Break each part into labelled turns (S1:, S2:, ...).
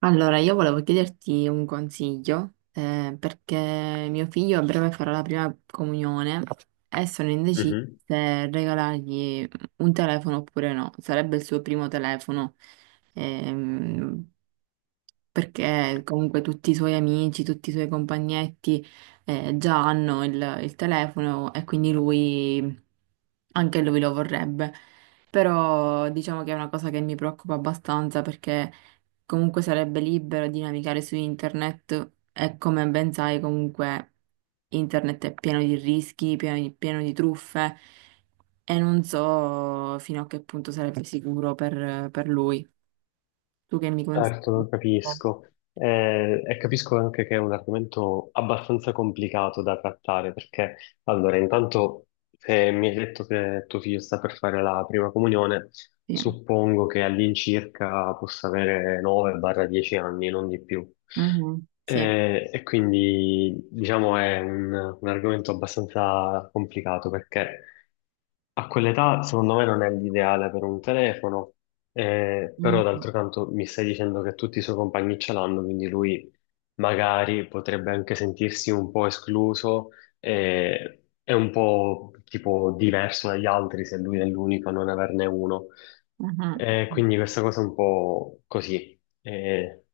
S1: Allora, io volevo chiederti un consiglio, perché mio figlio a breve farà la prima comunione e sono indecisa
S2: Mhm.
S1: se regalargli un telefono oppure no. Sarebbe il suo primo telefono, ehm, perché comunque tutti i suoi amici, tutti i suoi compagnetti, già hanno il telefono e quindi lui, anche lui lo vorrebbe. Però diciamo che è una cosa che mi preoccupa abbastanza perché comunque sarebbe libero di navigare su internet e come ben sai comunque internet è pieno di rischi, pieno di truffe e non so fino a che punto sarebbe sicuro per lui. Tu che mi consigli?
S2: Certo, lo capisco. E capisco anche che è un argomento abbastanza complicato da trattare, perché allora, intanto, se mi hai detto che tuo figlio sta per fare la prima comunione,
S1: Sì.
S2: suppongo che all'incirca possa avere 9-10 anni, non di più.
S1: Mhm, sì.
S2: E quindi, diciamo, un argomento abbastanza complicato, perché a quell'età, secondo me, non è l'ideale per un telefono, però
S1: Mhm,
S2: d'altro canto mi stai dicendo che tutti i suoi compagni ce l'hanno, quindi lui magari potrebbe anche sentirsi un po' escluso, è un po' tipo diverso dagli altri se lui è l'unico a non averne uno.
S1: mhm.
S2: Quindi questa cosa è un po' così. Eh,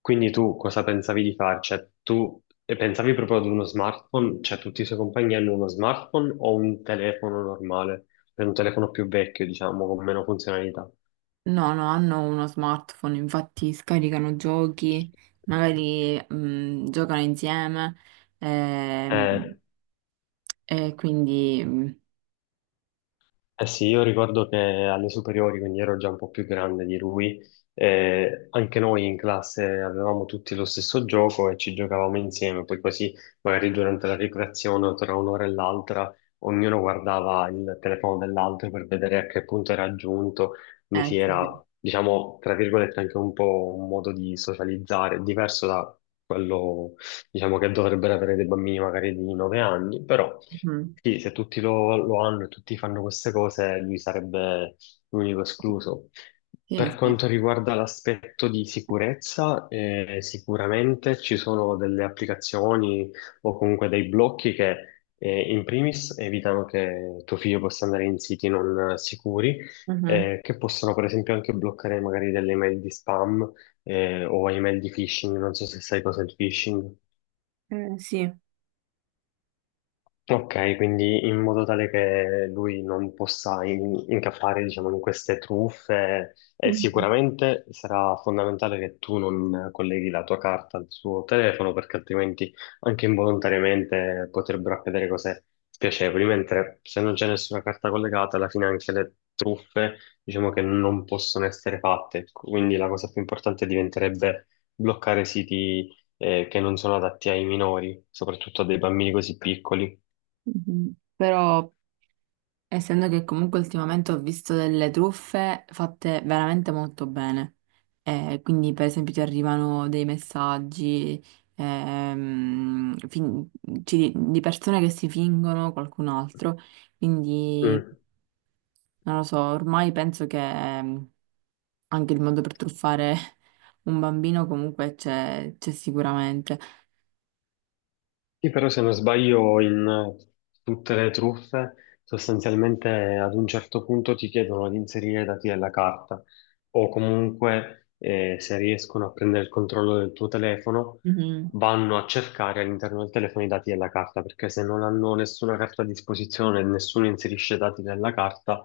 S2: quindi tu cosa pensavi di fare? Cioè, tu pensavi proprio ad uno smartphone? Cioè, tutti i suoi compagni hanno uno smartphone o un telefono normale? Per un telefono più vecchio, diciamo, con meno funzionalità.
S1: No, no, hanno uno smartphone, infatti scaricano giochi, magari giocano insieme, ehm,
S2: Eh,
S1: e quindi... mh,
S2: Eh sì, io ricordo che alle superiori, quindi ero già un po' più grande di lui, anche noi in classe avevamo tutti lo stesso gioco e ci giocavamo insieme, poi così magari durante la ricreazione o tra un'ora e l'altra ognuno guardava il telefono dell'altro per vedere a che punto era giunto, quindi sì,
S1: sì.
S2: era, diciamo, tra virgolette anche un po' un modo di socializzare, diverso da quello, diciamo, che dovrebbero avere dei bambini magari di 9 anni, però...
S1: Mm,
S2: Sì, se tutti lo hanno e tutti fanno queste cose, lui sarebbe l'unico escluso.
S1: sì,
S2: Per
S1: sì.
S2: quanto riguarda l'aspetto di sicurezza, sicuramente ci sono delle applicazioni o comunque dei blocchi che in primis evitano che tuo figlio possa andare in siti non sicuri,
S1: Mhm.
S2: che possono per esempio anche bloccare magari delle email di spam o email di phishing, non so se sai cosa è il phishing.
S1: Sì.
S2: Ok, quindi in modo tale che lui non possa incappare, diciamo, in queste truffe, e
S1: Mhm,
S2: sicuramente sarà fondamentale che tu non colleghi la tua carta al suo telefono, perché altrimenti anche involontariamente potrebbero accadere cose spiacevoli, mentre se non c'è nessuna carta collegata, alla fine anche le truffe, diciamo che non possono essere fatte. Quindi la cosa più importante diventerebbe bloccare siti, che non sono adatti ai minori, soprattutto a dei bambini così piccoli.
S1: mhm. Però essendo che comunque ultimamente ho visto delle truffe fatte veramente molto bene. Quindi per esempio ti arrivano dei messaggi, ehm, fin- di persone che si fingono qualcun altro, quindi
S2: Mh.
S1: non lo so, ormai penso che anche il modo per truffare un bambino comunque c'è sicuramente.
S2: Sì, però se non sbaglio in tutte le truffe sostanzialmente ad un certo punto ti chiedono di inserire i dati della carta o comunque se riescono a prendere il controllo del tuo telefono
S1: Mhm.
S2: vanno a cercare all'interno del telefono i dati della carta, perché se non hanno nessuna carta a disposizione e nessuno inserisce i dati della carta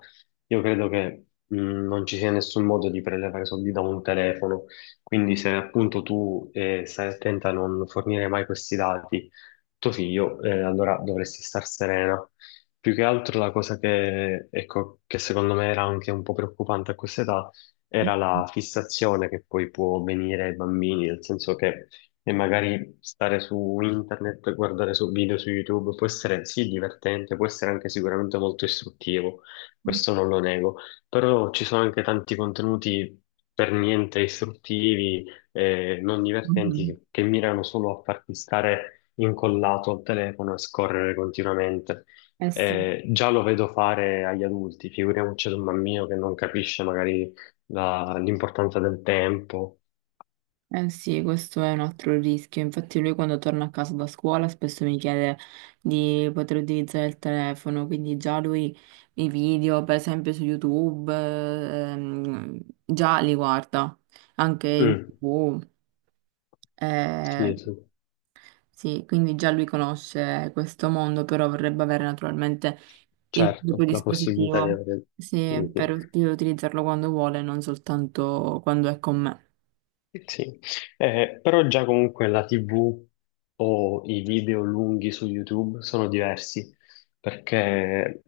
S2: io credo che non ci sia nessun modo di prelevare soldi da un telefono, quindi se appunto tu stai attenta a non fornire mai questi dati tuo figlio, allora dovresti star serena. Più che altro la cosa che, ecco, che secondo me era anche un po' preoccupante a questa età era la fissazione che poi può venire ai bambini, nel senso che magari stare su internet, guardare su video su YouTube può essere sì divertente, può essere anche sicuramente molto istruttivo, questo non lo nego, però ci sono anche tanti contenuti per niente istruttivi, non divertenti,
S1: Mhm.
S2: che mirano solo a farti stare incollato al telefono e scorrere continuamente.
S1: Eh sì,
S2: Già lo vedo fare agli adulti, figuriamoci ad un bambino che non capisce magari l'importanza del tempo.
S1: eh sì, questo è un altro rischio. Infatti lui quando torna a casa da scuola spesso mi chiede di poter utilizzare il telefono, quindi già lui i video, per esempio su YouTube, già li guarda, anche in
S2: Mm,
S1: TV. Eh,
S2: sì, sì,
S1: sì, quindi già lui conosce questo mondo, però vorrebbe avere naturalmente il proprio
S2: certo, la possibilità di
S1: dispositivo,
S2: avere...
S1: sì,
S2: Sì,
S1: per
S2: sì.
S1: utilizzarlo quando vuole, non soltanto quando è con
S2: Sì, però già comunque la TV o i video lunghi su YouTube sono diversi, perché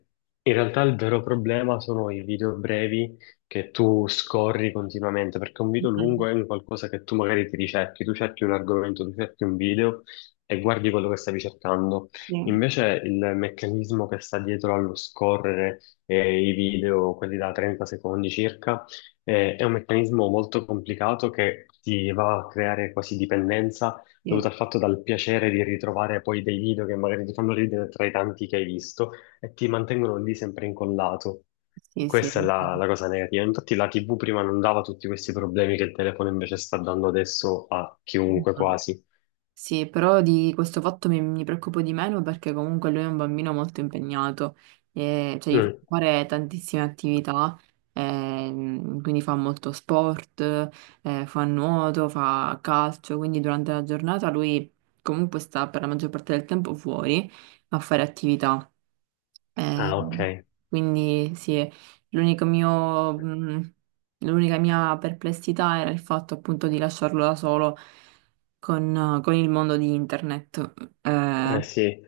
S2: in realtà il vero problema sono i video brevi che tu scorri continuamente, perché un video lungo
S1: me.
S2: è un qualcosa che tu magari ti ricerchi, tu cerchi un argomento, tu cerchi un video e guardi quello che stavi cercando.
S1: Sì,
S2: Invece il meccanismo che sta dietro allo scorrere i video, quelli da 30 secondi circa, è un meccanismo molto complicato che ti va a creare quasi dipendenza
S1: sì,
S2: dovuta al fatto dal piacere di ritrovare poi dei video che magari ti fanno ridere tra i tanti che hai visto e ti mantengono lì sempre incollato.
S1: sì, sì,
S2: Questa è la,
S1: d'accordo.
S2: la cosa negativa. Infatti la TV prima non dava tutti questi problemi che il telefono invece sta dando adesso a chiunque
S1: Mhm.
S2: quasi.
S1: Sì, però di questo fatto mi preoccupo di meno perché comunque lui è un bambino molto impegnato, e, cioè gli fa
S2: Mm.
S1: fare tantissime attività, quindi fa molto sport, fa nuoto, fa calcio, quindi durante la giornata lui comunque sta per la maggior parte del tempo fuori a fare attività. Eh,
S2: Ah, ok.
S1: quindi sì, l'unico mio, mh, l'unica mia perplessità era il fatto appunto di lasciarlo da solo con il mondo di internet. Eh,
S2: Eh sì,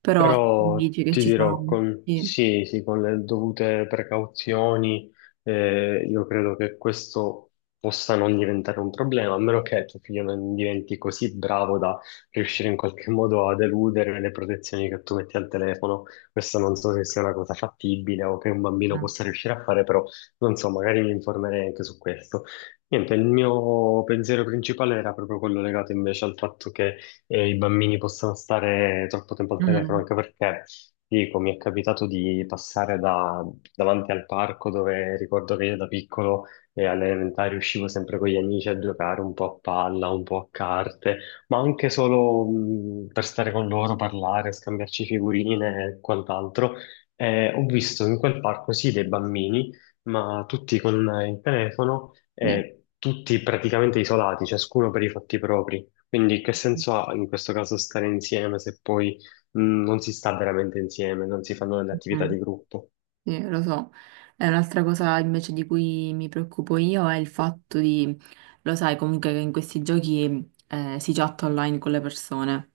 S1: però tu
S2: però
S1: dici che
S2: ti
S1: ci sono...
S2: dirò, con,
S1: Sì,
S2: sì, sì, con le dovute precauzioni, io credo che questo possa non diventare un problema, a meno che tuo figlio non diventi così bravo da riuscire in qualche modo ad eludere le protezioni che tu metti al telefono. Questo non so se sia una cosa fattibile o che un bambino
S1: eh,
S2: possa riuscire a fare, però non so, magari mi informerei anche su questo. Niente, il mio pensiero principale era proprio quello legato invece al fatto che i bambini possano stare troppo tempo al telefono,
S1: mm,
S2: anche perché, dico, mi è capitato di passare davanti al parco dove ricordo che io da piccolo alle elementari uscivo sempre con gli amici a giocare un po' a palla, un po' a carte, ma anche solo per stare con loro, parlare, scambiarci figurine e quant'altro. Ho visto in quel parco sì dei bambini, ma tutti con il telefono
S1: sì,
S2: e tutti praticamente isolati, ciascuno per i fatti propri. Quindi che senso ha in questo caso stare insieme se poi non si sta veramente insieme, non si fanno delle
S1: mm,
S2: attività di gruppo?
S1: sì, lo so. E un'altra cosa invece di cui mi preoccupo io è il fatto di, lo sai comunque che in questi giochi si chatta online con le persone.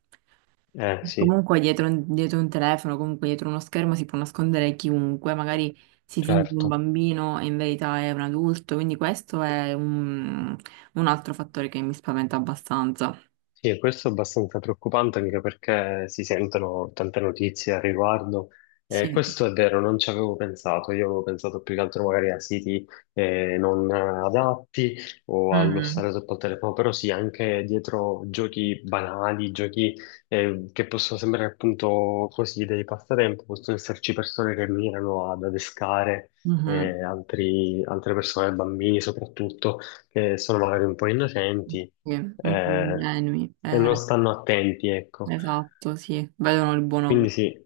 S2: Eh sì,
S1: Comunque dietro un telefono, comunque dietro uno schermo si può nascondere chiunque, magari si finge un
S2: certo.
S1: bambino e in verità è un adulto, quindi questo è un altro fattore che mi spaventa abbastanza.
S2: Sì, e questo è abbastanza preoccupante anche perché si sentono tante notizie al riguardo.
S1: Sì.
S2: Questo è vero, non ci avevo pensato. Io avevo pensato più che altro magari a siti non adatti o allo
S1: Mhm.
S2: stare sotto al telefono, però sì, anche dietro giochi banali, giochi che possono sembrare appunto così dei passatempo, possono esserci persone che mirano ad adescare
S1: Mhm.
S2: altre persone, bambini soprattutto che sono magari un po' innocenti
S1: Sì, un po'
S2: eh,
S1: ingenui.
S2: e non stanno attenti, ecco.
S1: Esatto, sì, vedono il buono
S2: Quindi
S1: ovunque.
S2: sì,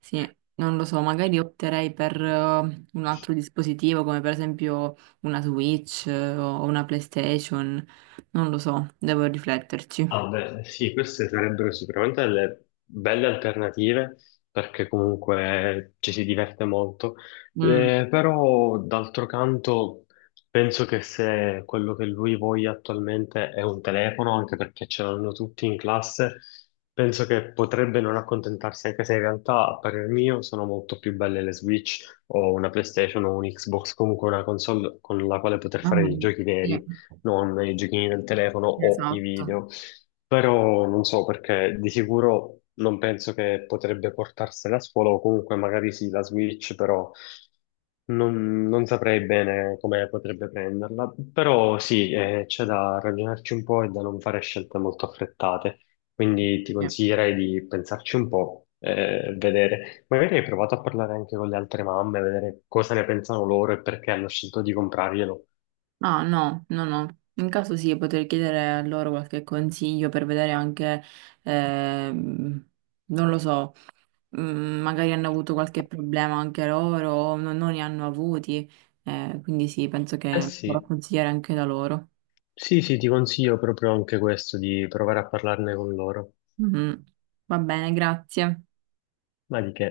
S1: Sì, non lo so, magari opterei per un altro dispositivo come per esempio una Switch o una PlayStation, non lo so, devo
S2: ah,
S1: rifletterci.
S2: beh, sì, queste sarebbero sicuramente delle belle alternative perché comunque ci si diverte molto.
S1: Mm,
S2: Però d'altro canto penso che se quello che lui voglia attualmente è un telefono, anche perché ce l'hanno tutti in classe, penso che potrebbe non accontentarsi, anche se in realtà a parer mio sono molto più belle le Switch o una PlayStation o un Xbox, comunque una console con la quale poter fare i
S1: mhm,
S2: giochi
S1: sì,
S2: veri, non i giochini del telefono o i
S1: esatto.
S2: video. Però non so perché di sicuro non penso che potrebbe portarsela a scuola o comunque magari sì, la Switch, però non saprei bene come potrebbe prenderla. Però sì, c'è da ragionarci un po' e da non fare scelte molto affrettate. Quindi ti
S1: Sì.
S2: consiglierei di pensarci un po', vedere. Magari hai provato a parlare anche con le altre mamme, vedere cosa ne pensano loro e perché hanno scelto di comprarglielo.
S1: No, no, no, no. In caso sì, potrei chiedere a loro qualche consiglio per vedere anche, ehm, non lo so. Mm, magari hanno avuto qualche problema anche loro, o non ne hanno avuti, quindi sì, penso
S2: Eh
S1: che vorrò
S2: sì,
S1: consigliare anche da loro.
S2: sì, sì, ti consiglio proprio anche questo, di provare a parlarne con loro.
S1: Mhm. Va bene, grazie.
S2: Ma di che?